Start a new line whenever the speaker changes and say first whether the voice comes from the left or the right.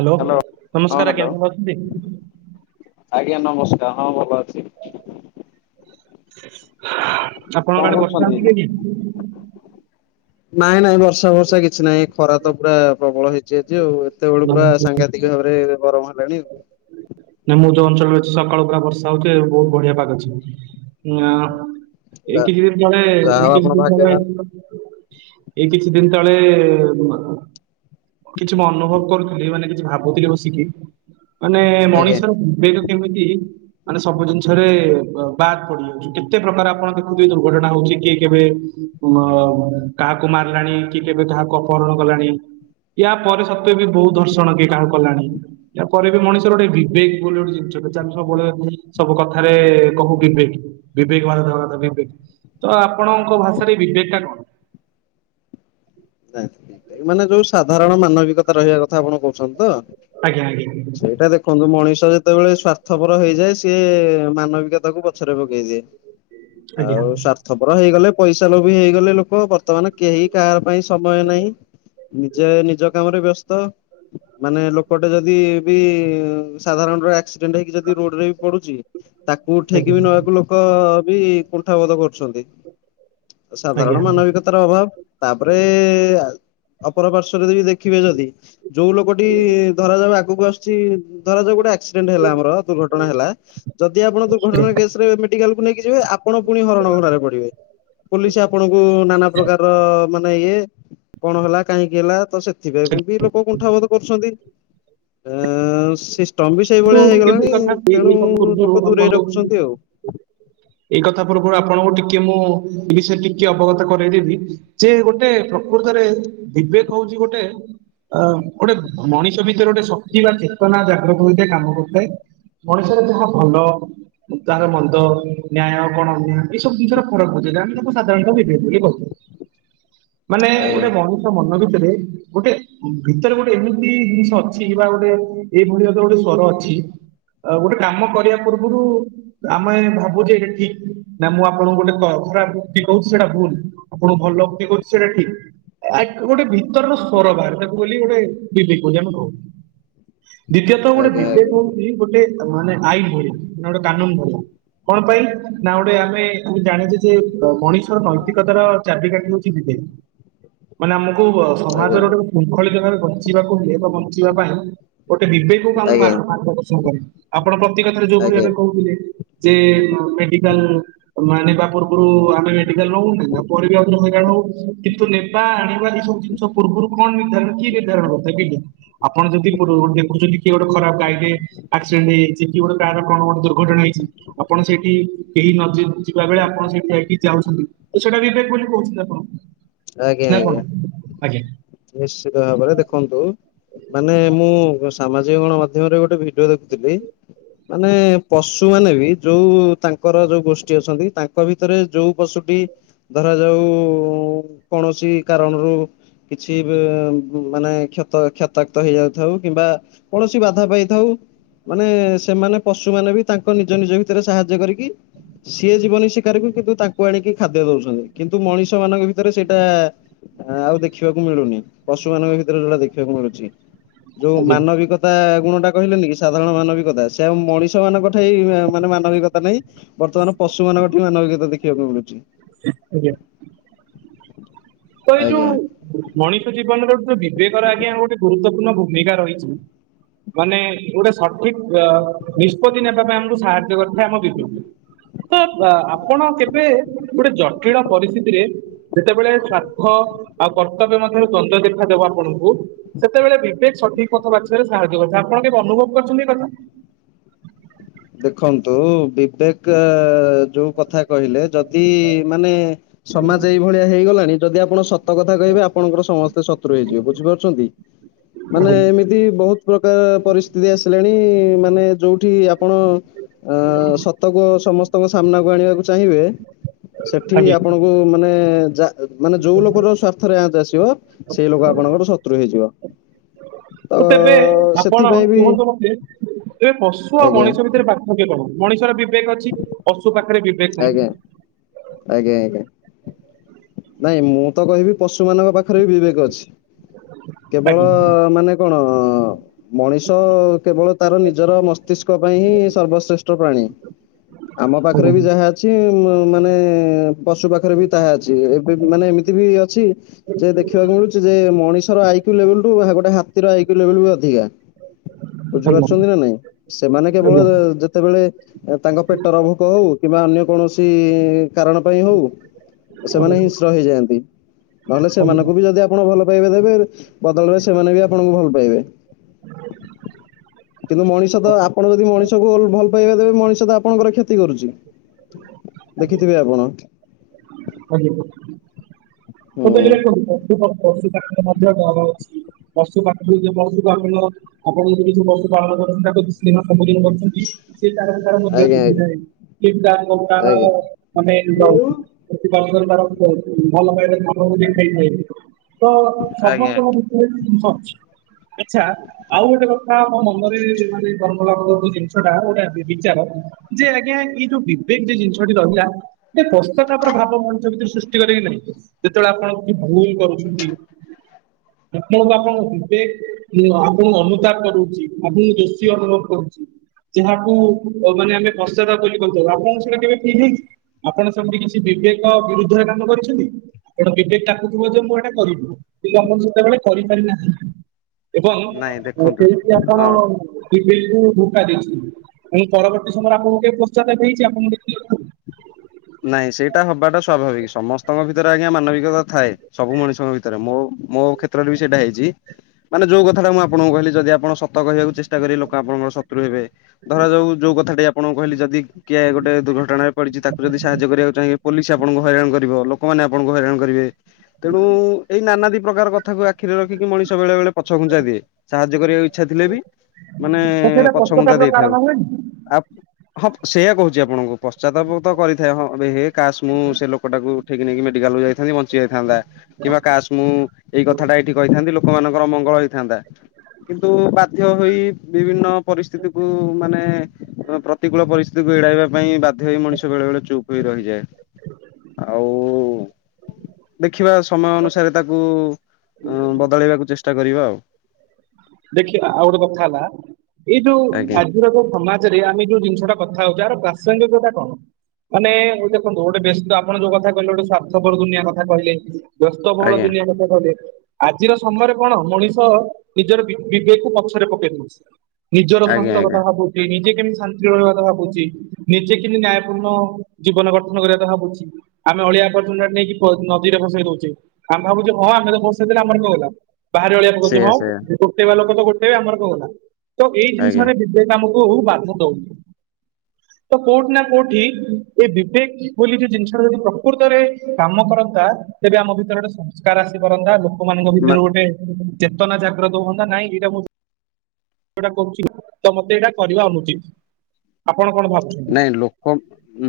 right: Hello
left: ହଁ
right: ନମସ୍କାର
left: hello
right: ଆଜ୍ଞା ଭଲ ଅଛନ୍ତି?
left: ଆଜ୍ଞା ନମସ୍କାର ହଁ ଭଲ ଅଛି।
right: [unintelligible]
left: କଣ
right: ବର୍ଷା
left: କରୁଛନ୍ତି
right: ହଉଛି କି ଆଜ୍ଞା?
left: ନାଇଁ ନାଇଁ ବର୍ଷା ବର୍ଷା କିଛି ନାଇଁ ଖରା ତ ପୁରା ପ୍ରବଳ ହେଇଛି ଆଜି ଆଉ ଏତେବେଳୁ ପୁରା
right: ନମସ୍କାର।
left: ସାଂଘାତିକ ଭାବରେ ଗରମ ହେଲାଣି ଆଉ
right: ନ ମୁଁ ଯୋଉ ଅଞ୍ଚଳରେ ଅଛି ସକାଳୁ ପୁରା ବର୍ଷା ହଉଛି ବହୁତ ବଢିଆ ପାାଗ ଅଛି। ନାଁ। ଏଇ କିଛି ଦିନ ତଳେ
left: ଯାହା
right: ଏଇ
left: ହଉ ଆପଣ
right: କିଛି ଦ ତଳେ
left: ଭାଗ୍ୟବାନ
right: ଏଇ କିଛି ଦିନ ତଳେ କିଛି ମୁଁ ଅନୁଭବ କରୁଥିଲି ମାନେ କିଛି ଭାବୁଥିଲି ବସିକି ମାନେ
left: ଆଜ୍ଞା।
right: ମଣିଷର ବିବେକ କେମିତି ମାନେ ସବୁ ଜିନିଷରେ ବାଦ୍ ପଡିଯାଉଛି କେତେ ପ୍ରକାର ଆପଣ ଦେଖୁଥିବେ ଦୁର୍ଘଟଣା ହଉଛି କି କେବେ କାହାକୁ ମାରିଲାଣି କି କେବେ କାହାକୁ ଅପହରଣ କଲାଣି ୟା ପରେ ସତ୍ୱେ ବି ବହୁତ ଧର୍ଷଣ କିଏ କାଣ କଲାଣି ୟା ପରେ ବି ମଣିଷର ଗୋଟେ ବିବେକ ବୋଲି ଗୋଟେ ଜିନିଷମେ ସବୁବେଳେ ସବୁ କଥାରେ କହୁ ବିବେକ ବିବେକ ଭାରତ ଭାରତ ବିବେକ ତ ଆପଣଙ୍କ ଭାଷାରେ ବିବେକ ଟା କଣ?
left: ମାନେ ଯୋଉ ସାଧାରଣ ମାନବିକତା ରହିବା କଥା ଆପଣ କହୁଛନ୍ତି ତ?
right: ଆଜ୍ଞା ଆଜ୍ଞା।
left: ସେଇଟା ଦେଖନ୍ତୁ ମଣିଷ ଯେତେବେଳେ ସ୍ଵାର୍ଥପର ହେଇଯାଏ ସିଏ ମାନବିକତାକୁ ପଛରେ ପକେଇ ଦିଏ।
right: ଆଜ୍ଞା
left: ଆଉ ସ୍ଵାର୍ଥପର ହେଇଗଲେ ପଇସା ଲୋଭି ହେଇଗଲେ ଲୋକ ବର୍ତ୍ତମାନ କେହି କାହାର ପାଇଁ ସମୟ ନାହିଁ ନିଜେ ନିଜ କାମରେ ବ୍ୟସ୍ତ ମାନେ ଲୋକଟେ ଯଦି ବି ସାଧାରଣ ର ଆକ୍ସିଡେଣ୍ଟ ହେଇକି ଯଦି ରୋଡରେ ବି ପଡୁଛି ତାକୁ ଉଠେଇକି ବି
right: ଆଜ୍ଞା
left: ନବାକୁ ଲୋକ ବି କୁଣ୍ଠାବୋଧ କରୁଛନ୍ତି। ଆଉ
right: ଆଜ୍ଞା
left: ସାଧାରଣ ମାନବିକତାର ଅଭାବ ତାପରେ ଅପର ପାର୍ଶ୍ଵରେ ଯଦି ଦେଖିବେ ଯଦି ଯୋଉ ଲୋକଟି ଧରାଯାଉ ଆଗକୁ ଆସୁଛି ଧରାଯାଉ ଗୋଟେ ଆସି ଦୁର୍ଘଟଣା ହେଲା ଯଦି ଆପଣ ଦୁର୍ଘଟଣା କେସ ରେମେଡିକାଲକୁ ନେଇକି ଯିବେ ଆପଣ ପୁଣି ହରଣ ଘରାରେ ପଡିବେ ପୋଲିସ ଆପଣଙ୍କୁ ନାନା ପ୍ରକାରର ମାନେ ଇଏ କଣ ହେଲା କାହିଁକି ହେଲା ତ ସେଥିପାଇଁ
right: କିନ୍ତୁ
left: ବି ଲୋକ କୁଣ୍ଠାବୋଧ କରୁଛନ୍ତି। ସିଷ୍ଟମ୍ବ ସେଇଭଳିଆ
right: କିନ୍ତୁ ଏ
left: ହେଇଗଲାଣି
right: କଥା ଏଇ
left: ତେଣୁ
right: ଏଇ କଥା ପୂର୍ବରୁ
left: ଲୋକ ଦୂରେଇ
right: ଆପଣଙ୍କୁ
left: ରଖୁଛନ୍ତି ଆଉ [unintelligible]
right: ଏଇ କଥା ପୂଖରୁ ଆପଣଙ୍କୁ ଟିକେ ମୁଁ ଏ ବିଷୟରେ ଟିକେ ଅବଗତ କରାଇଦେବି ସେ ଗୋଟେ ପ୍ରକୃତରେ ବିବେକ ହଉଛି ଗୋଟେ ଅ ଗୋଟେ ମଣିଷ ଭିତରେ ଗୋଟେ ଶକ୍ତି ବା ଚେତନା ଜାଗ୍ରତ ହୋଇଥାଏ କାମ କରିଥାଏ ମଣିଷରେ ଯାହା ଭଲ ତାର ମନ୍ଦ ନ୍ୟାୟ କଣନ୍ୟାୟ ଏଇ ସବୁ ଜିନିଷର ଫରକ ବୁଝେଇଲେ ଆମେ ତାକୁ ସାଧାରଣତଃ ବିିବେଦ ବୋଲି କହୁଛ ? ମାନେ ଗୋଟେ ମଣିଷ ମଣିଷ ମନ ଭିତରେ ଗୋଟେ ଭିତରେ ଗୋଟେ ଏମିତି ଜିନିଷ ଅଛି ବା ଗୋଟେ ଏଇଭଳି ଭାବେ ଗୋଟେ ସ୍ଵର ଅଛି ଗୋଟେ କାମ କରିବା ପୂର୍ବରୁ ଆମେ ଭାବୁଜେ ଏଇଟା ଠିକ୍ ନା ମୁଁ ଆପଣଙ୍କୁ ଗୋଟେ ଖରାପ ଉକ୍ତି କହୁଛି ସେଇଟା ଭୁଲ୍। ଆପଣଙ୍କୁ ଭଲ ଉକ୍ତି କହୁଛି ସେଇଟା ଠିକ୍। ଗୋଟେ ଭିତରର ସ୍ୱର ବାହାରେ ତାକୁ ବୋଲି ଗୋଟେ ବିବେକ ବୋଲି ଆମେ କହୁ। ଦ୍ବିତୀୟତଃ ଗୋଟେ
left: ଆଜ୍ଞା
right: ବିିବେକ
left: ଆଜ୍ଞା
right: ହୋଉଛି ଗୋଟେ ମାନେ ଆଇନ୍ ଭଳିଆ ଗୋଟେ କାନୁନ୍ କହୁ। କଣ ପାଇଁ ନା ଗୋଟେ ଆମେ ଆମେ ଜାଣିଛେ ଯେ ମଣିଷର ନୈତିକତା ର ଚାବିକାଠି ହୋଉଚି [unintelligible] ମାନେ ଆମକୁ
left: ଆଜ୍ଞା
right: ସମାଜର ଗୋଟେ ଶୃଙ୍ଖଳିତ ଭାବେ ବଞ୍ଚିବାକୁ ହୁଏ ବା ବଞ୍ଚିବା ପାଇଁ ଗୋଟେ ବିବେକ ବିବେକ ଆମ
left: ଆଜ୍ଞା
right: କୁ ଆଗ ପଛ କରେ। ଆପଣ ପ୍ରତି କଥାରେ ଯୋଉ ଭଳି
left: ଆଜ୍ଞା
right: ଭାବେ କହୁଥିଲେ ଯେ ମେଡିକାଲ ତମେ ଆଣିବା ପୂର୍ବରୁ ଆମେ ମେଡିକାଲ ନୋଉ ତା ପରେ ବି ଆଉଥରେ ହଇରାଣ ହୋଉ କିନ୍ତୁ ନେବା ଆଣିବା ଏ ସବୁ ଜିନିଷ ପୂର୍ବରୁ କଣ ନିର୍ଧାରଣ କିଏ ନିର୍ଦ୍ଧାରଣ କରିଥାଏ ବିବେକ ଆପଣ ଯଦି ପୂର୍ବରୁ ଦେଖୁଛନ୍ତି କିଏ ଗୋଟେ ଖରାପ ଗାଇ ଟେ ଆକ୍ସିଡେଣ୍ଟେ ହେଇଯାଇଛି କି ଗୋଟେ କାହାର କଣ ଗୋଟ ଦୁର୍ଘଟଣା ହେଇଛି। ଆପଣ ସେଇଠି କେହି ନ ଯିବା ବେଳେ ଆପଣ ସେଇଠି ଯାଇକି ଯାଉଛନ୍ତି ତ ସେଇଟା ବିବେକ ବୋଲି କହୁଛନ୍ତି ଆପଣ।
left: ଆଜ୍ଞା
right: ନା
left: ଆଜ୍ଞା।
right: କଣ ଆଜ୍ଞା।
left: ନିଶ୍ଚିତ ଭାବରେ ଦେଖନ୍ତୁ ମାନେ ମୁଁ ସାମାଜିକ ଗଣ ମାଧ୍ୟମରେ ଗୋଟେ ଭିଡିଓ ଦେଖୁଥିଲି। ମାନେ ପଶୁ ମାନେ ବି ଯୋଉ ତାଙ୍କର ଯୋଉ ଗୋଷ୍ଠୀ ଅଛନ୍ତି ତାଙ୍କ ଭି ଭିତରେ ଯୋଉ ପଶୁଟି ଧରାଯାଉ କୌଣସି କାରଣରୁ କିଛି ମାନେ କ୍ଷତ କ୍ଷତାକ୍ତ ହେଇଯାଉଥାଉ କିମ୍ବା କୌଣସି ବାଧା ପାଇଥାଉ ମାନେ ସେମାନେ ପଶୁ ମାନେ ବି ତାଙ୍କ ନିଜ ନିଜ ଭିତରେ ସାହାଯ୍ୟ କରିକି ସିଏ ଜୀବନୀ ଶିକାରକୁ କିନ୍ତୁ ତାଙ୍କୁ ଆଣିକି ଖାଦ୍ୟ ଦୋଉଛନ୍ତି କିନ୍ତୁ ମଣିଷ ମାନଙ୍କ ଭିତରେ ସେ ସେଟା ଆଉ ଦେଖିବାକୁ ମିଳୁନି ପଶୁ ମାନଙ୍କ ଭିତରେ ଯୋଉଟା ଦେଖିବାକୁ ମିଳୁଚି। ଯୋଉ
right: ଆଜ୍ଞା
left: ମାନବିକତା ଗୁଣ ଟା କହିଲେନି କି ସାଧାରଣ ମାନବିକତା ସେ ମଣିଷ ମାନଙ୍କ ଠେଇ ମାନେ ମାନବିକତା ନାହିଁ। ବର୍ତ୍ତମାନ ପଶୁମାନଙ୍କ ଠି ମାନବିକତା ଦେଖିବାକୁ ମିଳୁଛି।
right: ଆଜ୍ଞା। ତ ଏଇ
left: ଆଜ୍ଞା।
right: ଯୋଉ ମଣିଷ ଜୀବନରେ ଯୋଉ ବିବେକର ଆଜ୍ଞା ଗୋଟେ ଗୁରୁତ୍ୱପୂର୍ଣ୍ଣ ଭୂମିକା ରହିଛି। ମାନେ ଗୋଟେ ସଠିକ୍ ନିଷ୍ପତ୍ତି ନେବା ପାଇଁ ଆମକୁ ସାହାଯ୍ୟ କରିଥାଏ ଆମ ବିବେକକୁ। ତ ଆପଣ କେବେ ଗୋଟେ ଜଟିଳ ପରିସ୍ଥିତିରେ ଯେତେବେଳେ ଦୁଃଖ ଆଉ କର୍ତ୍ତବ୍ୟ ମଧ୍ୟରେ ଦ୍ୱନ୍ଦ ଦେଖାଦବ ଆପଣଙ୍କୁ ସେତେବେଳେ ବିବେକ ସଠିକ କଥା ବାଛିବାରେ ସାହାଯ୍ୟ କରିଥାଏ। ଆପଣ କେବେ ଅନୁଭବ କରୁଛନ୍ତି ଏକଥା।
left: ଦେଖନ୍ତୁ ବିବେକ ଯୋଉ କଥା କହିଲେ ଯଦି ମାନେ ସମାଜ ଏଇଭଳିଆ ହେଇଗଲାଣି ଯଦି ଆପଣ ସତ ସତ କଥା କହିବେ ଆପଣଙ୍କର ସମସ୍ତେ ଶତ୍ରୁ ହେଇଯିବେ ବୁଝିପାରୁଚନ୍ତି ମାନେ
right: ଆଜ୍ଞା
left: ଏମିତି ଏମିତି ବହୁତ ପ୍ରକାର ପରିସ୍ଥିତି ଆସିଲାଣି ମାନେ ଯୋଉଠି ଆପଣ ଅ ସତ କୁ ସମସ୍ତଙ୍କ ସାମ୍ନାକୁ ଆଣିବାକୁ ଚାହିଁବେ ସେଠି
right: ଆଜ୍ଞା।
left: ଆପଣ କୁ ମାନେ ଯା ମାନେ ଯୋଉ ଲୋକର ସ୍ଵାର୍ଥରେ ଆଁଚ ଆସିବ ସେଇ ଲୋକ ଆପଣଙ୍କର ଶତ୍ରୁ ହେଇଯିବ। ତ ସେଥିପାଇଁ ବି
right: ଏବେ ପଶୁ ଆଉ
left: ଆଜ୍ଞା
right: ମଣିଷ ଭିତରେ ପାର୍ଥକ୍ୟ କଣ ମଣିଷର ବିବେକ ଅଛି ପଶୁ ପାଖରେ ବି
left: ଆଜ୍ଞା ଆଜ୍ଞା ଆଜ୍ଞା। ନାଇଁ ମୁଁ ତ କହିବି ପଶୁ ମାନଙ୍କ ପାଖରେ ବି ବିବେକ ଅଛି କେବଳ
right: ଆଜ୍ଞା
left: ମାନେ କଣ? ମଣିଷ କେବଳ ତାର ନିଜର ମସ୍ତିଷ୍କ ପାଇଁ ହିଁ ସର୍ବଶ୍ରେଷ୍ଠ ପ୍ରାଣୀ। ଆମ ପାଖରେ
right: ଆଜ୍ଞା
left: ବି ଯାହା ଅଛି ମାନେ ପଶୁ ପାଖରେ ବି ତାହା ଅଛି। ଏବେ ମାନେ ଏମିତି ବି ଅଛି। ଯେ ଦେଖିବାକୁ ମିଳୁଛି ଯେ ମଣିଷର ଆଇ କ୍ୟୁ ଲେଭେଲ୍ ଠୁ ଗୋଟେ ହାତୀର ଆଇ କ୍ୟୁ ଲେଭେଲ୍ ବି ଅଧିକା। ବୁଝିପାରୁଛନ୍ତି ନା
right: ଆଜ୍ଞା
left: ନାଇଁ ସେମାନେ କେବଳ ଯେତେବେଳେ ତାଙ୍କ ପେଟର ଭୋକ ହଉ କିମ୍ବା ଅନ୍ୟ କୌଣସି କାରଣ ପାଇଁ ହଉ ସେମାନେ
right: ଆଜ୍ଞା
left: ହିଂସ୍ର ହେଇଯାଆନ୍ତି ନହେଲେ ସେମାନଙ୍କୁ ବି ଯଦି ଆପଣ ଭଲ ପାଇବା ଦେବେ ବଦଳରେ ସେମାନେ ବି ଆପଣଙ୍କୁ ଭଲ ପାଇବେ। କିନ୍ତୁ ମଣିଷ ତ ଆପଣ ଯଦି ମଣିଷକୁ ଭଲ ପାଇବା ଦେବେ ମଣିଷ ତ ଆପଣଙ୍କର କ୍ଷ ତି କରୁଛି ଦେଖିଥିବେ ଆପଣ?
right: [unintelligible] ପଶୁ ପାଖକୁ।
left: ହୁଁ
right: [unintelligible] ଆପଣ ଯଦି କିଛି ପଶୁ ପାଳନ କରୁଛନ୍ତି ତାକୁ ସ୍ନେହ ସବୁଦିନ କରୁଛନ୍ତି। ସେ ତାର ବି ତାର ମୂଲ୍ୟ
left: ଆଜ୍ଞା ଆଜ୍ଞା
right: ବୁଝୁନାହିଁ।
left: ଆଜ୍ଞା
right: [unintelligible] [unintelligible] ଦେଖାଇ ଥିଲେ ତ
left: ଆଜ୍ଞା
right: ସମସ୍ତଙ୍କ ଭି [unintelligible] ଆଛା। ଆଉ ଗୋଟେ କଥା ମୋ ମନରେ ମାନେ କର୍ମଲାଭ ଯୋଉ ଜିନିଷଟା ଗୋଟେ ବିଚାର ଯେ ଆଜ୍ଞା ଏଇ ଯୋଉ ବିବେକ ଯୋ ଜିନିଷଟି ରହିଲା ଏଟା କ [unintelligible] ଭାବ ମଣିଷ ଭିତରେ ସୃଷ୍ଟି କରେକି ନାହିଁ ଯେତେବେଳେ ଆପଣ କିଛି ଭୁଲ କରୁଛନ୍ତି।
left: [inaudible]
right: ଆପଣଙ୍କୁ ଆପଣଙ୍କ ବିବେକ ଆପଣଙ୍କୁ ଅନୁତାପ କରୁଚି ଆପଣଙ୍କୁ ଦୋଷୀ ଅନୁଭବ କରୁଚି। ଯାହାକୁ ମାନେ ଆମେ ପଶ୍ଚାତାପ ବୋଲି କହିଥାଉ ଆପଣଙ୍କୁ ସେଇଟା କେବେ ଫିଲ୍ ହେଇଛି ଆପଣ କିଛି ବିବେକ ବିରୁଦ୍ଧରେ କାମ କରିଛନ୍ତି ଆପଣ ବିବେକ ଡାକୁଥିବ ଯେ ମୁଁ ଏଇଟା କରିବୁ କିନ୍ତୁ ଆପଣ ସେତେବେଳେ କରିପାରିନାହାନ୍ତି ଏବଂ
left: ନାଇଁ ଦେଖନ୍ତୁ
right: କେମିତି ଆପଣ
left: ହଁ
right: ବିବେକକୁ ଧୋକା ଦେଇଛନ୍ତି ଏବଂ ପରବର୍ତ୍ତୀ ସମୟରେ ଆପଣଙ୍କୁ କେବେ ପଶ୍ଚାତାପ ହେଇଛି ଆପଣଙ୍କୁ
left: ନାଇଁ ସେଇଟା ହବାଟା ସ୍ୱାଭାବିକ ସମସ୍ତଙ୍କ ଭିତରେ ଆଜ୍ଞା ମାନବିକତା ଥାଏ ସବୁ ମଣିଷଙ୍କ ଭିତରେ ମୋ ମୋ ଖେ ତ୍ରରେ ବି ସେଇଟା ହେଇଚି। ମାନେ ଯୋଉ କଥାଟା ମୁଁ ଆପଣଙ୍କୁ କହିଲି ଯଦି ଆପଣ ସତ କହିବାକୁ ଚେଷ୍ଟା କରିବେ ଲୋକ ଆପଣଙ୍କର ଶତ୍ରୁ ହେବେ। ଧରାଯାଉ ଯୋଉ କଥାଟି ଆପଣଙ୍କୁ କହିଲି ଯଦି କିଏ ଗୋଟେ ଦୁର୍ଘଟଣାରେ ପଡିଛି ତାକୁ ଯଦି ସାହାଯ୍ୟ କରିବାକୁ ଚାହିଁ ପୋଲିସ ଆପଣଙ୍କୁ ହଇରାଣ କରିବ ଲୋକମାନେ ଆପଣଙ୍କୁ ହଇରାଣ କରିବେ। ତେଣୁ ଏଇ ନାନାଦି ପ୍ରକାର କଥାକୁ ଆଖିରେ ରଖିକି ମଣିଷ ବେଳେ ବେଳେ ପଛଘୁଞ୍ଚା ଦିଏ। ସାହାଯ୍ୟ କରିବାକୁ ଇଚ୍ଛା ଥିଲେ ବି ମାନେ
right: ତ ସେଇଟା
left: ପଛଘୁଞ୍ଚା
right: ପଶ୍ଚାତାପର
left: ଦେଇଥାଉ।
right: କାରଣ ହୁଏନି?
left: ଆ ହଁ ସେଇଆ କହୁଛି ଆପଣଙ୍କୁ ପଶ୍ଚାତାପ ତ କରିଥାଏ ହଁ ଏବେ ହେ କାସ୍ ମୁଁ ସେ ଲୋକଟାକୁ ଉଠେଇକି ନେଇକି ମେଡିକାଲକୁ ଯାଇଥାନ୍ତି ବଞ୍ଚି ଯାଇଥାନ୍ତା କିମ୍ବା କାସ୍ ମୁଁ ଏଇ କଥାଟା ଏଇଠି କହିଥାନ୍ତି ଲୋକମାନଙ୍କର ମଙ୍ଗଳ ହେଇଥାନ୍ତା। କିନ୍ତୁ ବାଧ୍ୟ ହୋଇ ବିଭିନ୍ନ ପରିସ୍ଥିତିକୁ ମାନେ ପ୍ରତିକୂଳ ପରିସ୍ଥିତିକୁ ଏଡାଇବା ପାଇଁ ବାଧ୍ୟ ହୋଇ ମଣିଷ ବେଳେ ବେଳେ ଚୁପ୍ ହୋଇ ରହିଯାଏ। ଆଉ ଦେଖିବା ସମୟ ଅନୁସାରେ ତାକୁ ବଦଳେଇବାକୁ ଚେଷ୍ଟା କରିବା ଆଉ।
right: ଦେଖିବା ଆଉ ଗୋଟେ କଥା ହେଲା ଏଇ ଯଉ
left: ଆଜ୍ଞା
right: ଆ ଆଜିର କୋଉ ଭମାଚରିଆ ଆମେ ଯୋଉ ଜିନିଷଟା କଥା ହଉଛେ ଆର ପ୍ରାସଙ୍ଗ୍ୟତା କଣ? ମାନେ ଦେଖନ୍ତୁ ଗୋଟେ ବ୍ୟସ୍ତ ଆପଣ ଯୋଉ କଥା କହିଲେ ଗୋଟେ ସ୍ଵାର୍ଥପର ଦୁନିଆ କଥା କହିଲେ। ବ୍ୟସ୍ତବହୁଳ
left: ଆଜ୍ଞା
right: ଦୁନିଆ କଥା କହିଲେ ଆଜିର ସମୟରେ କଣ ମଣିଷ ନିଜର ବିବେକକୁ ପଛରେ ପକେଇ ଦଉଛି ନିଜର
left: ଆଜ୍ଞା
right: ସ୍ୱାସ୍ଥ୍ୟ
left: ଆଜ୍ଞା
right: କଥା ଭାବୁ ନିଜେ କେମିତି ଶାନ୍ତିରେ ରହିବା କଥା ଭାବୁଛି। ନିଜେ କେମିତି ନ୍ୟାୟପୂର୍ଣ୍ଣ ଜୀବନ ଗଠନ କରିବା କଥା ଭାବୁଛି। ଆମେ ଅଳିଆ ଆବର୍ଜନା ନେଇକି ନଦୀରେ ଭସେଇ ଦଉଛେ। ଆମେ ଭାବୁଛୁ ହଁ ଆମେ ତ ଭସେଇଦେଲେ ଆମର କଣ ଗଲା। ବାହାରି ଅଳିଆ ପକଉଛେ
left: ସେଇଆ ସେଇଆ
right: ହଁ ଗୋଟେଇବା ଲୋକତ ଗୋଟେଇବେ ଆମର କଣ ଗଲା ତ ଏଇ
left: ଆଜ୍ଞା
right: ଜିନିଷରେ ବିବେକ ଆମକୁ ବାଧା ଦଉନି।
left: ହ
right: ତ କୋଉଠି ନା କୋଉଠି ଏ ବିବେକ ବୋଲି ଯୋଉ ଜିନିଷା ଯଦି ପ୍ରକୃତରେ କାମ କରନ୍ତା ତେବେ ଆମ ଭିତରେ ଗୋଟେ ସଂସ୍କାର ଆସି ପାରନ୍ତା ଲୋକମାନଙ୍କ
left: ମା
right: ଭିତରୁ ଗୋଟେ ଚେତନା ଜାଗ୍ରତ ହୁଅନ୍ତା। ନାଇଁ ଏଇା ମୁଁ ଟା କରୁଛି ତ ମତେ ଏଇଟା କରିବା ଅନୁଚିତ ଆପଣ କଣ ଭାବୁଛନ୍ତି।
left: ନାଇଁ ଲୋକ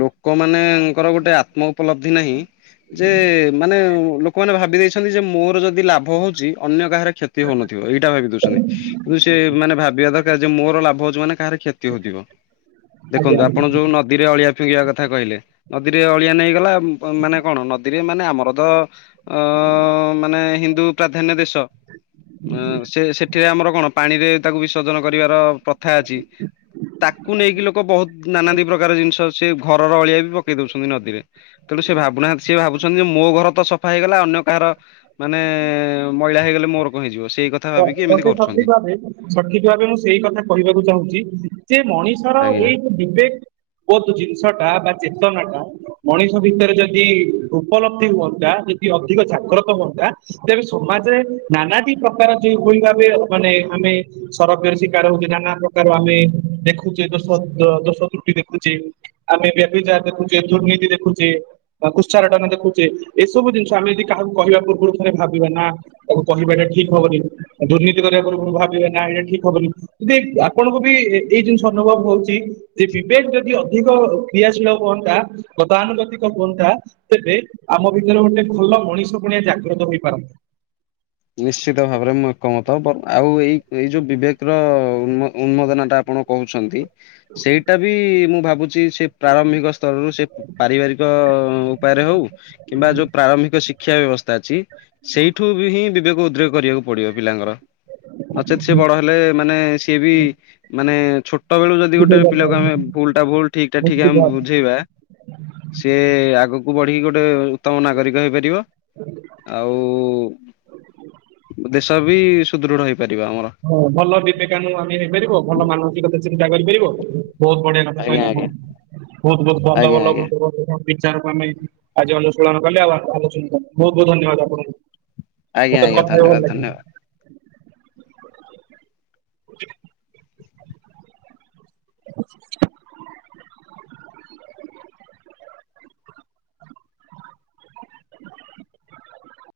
left: ଲୋକ ମାନଙ୍କର ଗୋଟେ ଆତ୍ମ ଉପଲବ୍ଧି ନାହିଁ। ଯେ ମାନେ ଲୋକମାନେ ଭାବି ଦେଇଛନ୍ତି ଯେ ମୋର ଯଦି ଲାଭ ହଉଛି ଅନ୍ୟ କାହାର କ୍ଷତି ହଉନଥିବ ଏଇଟା ଭାବି ଦଉଛନ୍ତି। କିନ୍ତୁ ସେ ମାନେ ଭାବିବା ଦରକାର ଯେ ମୋର ଲାଭ ହଉଛି ମାନେ କାହାର କ୍ଷତି ହଉଥିବ। ଦେଖନ୍ତୁ
right: ଆଜ୍ଞା
left: ଆପଣ ଯୋଉ ନଦୀରେ ଅଳିଆ ଫିଙ୍ଗିବା କଥା କହିଲେ। ନଦୀରେ ଅଳିଆ ନେଇଗଲା ମାନେ କଣ ନଦୀରେ ମାନେ ଆମର ତ ଅ ମାନେ ହିନ୍ଦୁ ପ୍ରାଧାନ୍ୟ ଦେଶ ସେ ଏଠରେ ଆମର କଣ ପାଣିରେ ତାକୁ ବିସର୍ଜନ କରିବାର ପ୍ରଥା ଅଛି ତାକୁ ନେଇକି ଲ ବହୁତ ନାନା ଦି ପ୍ରକାର ଜିନିଷ ସେ ଘରର ଅଳିଆ ବି ପକେଇ ଦଉଛନ୍ତି ନଦୀରେ। ତେଣୁ ସେ ଭାବୁନାହାନ୍ତି ସି ଭାବୁଛନ୍ତି ଯେ ମୋ ଘର ତ ସଫା ହେଇଗଲା ଅନ୍ୟ କାହାର ମାନେ ମଇଳା ହେଇଗଲେ ମୋର କଣ ହେଇଯିବ ସେଇ କଥା ଭାବିକି ଏମିତି
right: ସତେ ସଠିକ
left: କରୁଛନ୍ତି।
right: ଭାବେ ସଠିକ ଭାବେ ମୁଁ ସେଇ କଥା କହିବାକୁ ଚାହୁଁଛି ଯେ ମଣିଷର
left: ଆଜ୍ଞା
right: ଏଇ ଯୋ ବିବେକ ଓ ଜିନିଷ ଟା ବା ଚେତନା ଟା ମଣିଷ ଭିତରେ ଯଦି ଉପଲବ୍ଧି ହୁଅନ୍ତା ଯଦି ଅଧିକ ଜାଗ୍ରତ ହୁଅନ୍ତା ତେବେ ସମାଜରେ ନାନା ବି ପ୍ରକାର ଯଁ ଭଳି ଭାବେ ମାନେ ଆମେ ସରବ୍ୟର ଶିକାର ହଉଛିେ ନାନା ପ୍ରକାର ଆମେ ଦେଖୁଛେ ଦୋଷ ଦୋଷ ତ୍ରୁଟି ଦେଖୁଛେ। ଆମେ ବପି ଯା ଦେଖୁଛେ ଦୁର୍ନୀତି ଦେଖୁଛେ। କୁଚାଟନ ଦେଖୁଛେ ଏସବୁ ଜିନିଷ ଆମେ ଯଦି କାହାକୁ କହିବା ପୂର୍ବରୁ ଥରେ ଭାବିବା ନା ଆଉ କହିବାଟ ଠିକ ହବନି। ଦୁର୍ନୀତି କରିବା ପ ଭାବିବେ ନା ଏଇଟା ଠିକ ହବନି ଯଦି ଆପଣଙ୍କୁ ବି ଏଇ ଜିନିଷ ଅନୁଭବ ହଉଛି। ଯେ ବିବେକ ଯଦି ଅଧିକ କ୍ରିୟାଶୀଳ ହୁଅନ୍ତା। ଗତାନୁଗତିକ ହୁହନ୍ତା ତେବେ ଆମ ଭିତରେ ଗୋଟେ ଭଲ ମଣିଷ ପୁଣିଆ ଜାଗ୍ରତ ହେଇପାରନ୍ତା
left: ନିଶ୍ଚିତ ଭାବରେ ମୁଁ ଏକମତ ଆଉ ଏଇ ଏଇ ଯୋଉ ବିବେକର ଉନ୍ମୋଦନା ଟା ଆପଣ କହୁଛନ୍ତି। ସେଇଟା ବି ମୁଁ ଭାବୁଛି ସେ ପ୍ରାରମ୍ଭିକ ସ୍ତରରୁ ସେ ପାରିବାରିକ ଉପାୟରେ ହଉ କିମ୍ବା ଯୋଉ ପ୍ରାରମ୍ଭିକ ଶିକ୍ଷା ବ୍ୟବସ୍ଥା ଅଛି ସେଇଠୁ ବି ହିଁ ବେକୁ ଉଦ୍ରେକ କରିବାକୁ ପଡିବ ପିଲାଙ୍କର ନଚେତ ସେି ବଡ ହେଲେ ମାନେ ସିଏ ବି ମାନେ ଛୋଟ ବେଳୁ ଯଦି ଗୋଟେ ପିଲାକୁ ଆମେ
right: ନିଶ୍ଚିତ
left: ଭୁଲ ଟା ଭୁଲ ଠିକ ଟା ଠିକ ଆମେ
right: ଭାବେ
left: ବୁଝେଇବା। ସି ଆଗକୁ ବଢ଼ିକି ଗୋଟେ ଉତ୍ତମ ନାଗରିକ ହେଇପାରିବ ଆଉ ଦେଶ ବି ସୁଦୃଢ ହେଇପାରିବ ଆମର।
right: ହଁ ଭଲ ବିବେକାନୁ ଆମେ ହେଇପାରିବ ଭଲ ମାନସିକତା ଚିନ୍ତା କରିପାରିବ ବହୁତ ବଢିଆ। ଆଗେ
left: ଆଜ୍ଞା
right: କହିଲା [unintelligible]
left: ଆଜ୍ଞା
right: ବହୁତ ବହୁତ ଧନ୍ୟ
left: ଆଜ୍ଞା
right: ଭଲ
left: ଆଜ୍ଞା
right: [unintelligible] ବିଚାରକୁ ଆମେ ଏଇଠି ଆଜି ଅନୁଶୀଳନ କଲେ ଆଉ ଆଲୋଚନା କଲେ ବହୁତ ବହୁତ ଧନ୍ୟବାଦ ଆପଣଙ୍କୁ।
left: ଆଜ୍ଞା
right: ହୋଟେଲ [unintelligible]
left: ଆଜ୍ଞା
right: ଖାଇବାକୁ
left: ଧନ୍ୟବାଦ
right: ଭଲ
left: ଧନ୍ୟବାଦ।
right: ଲାଗେନି।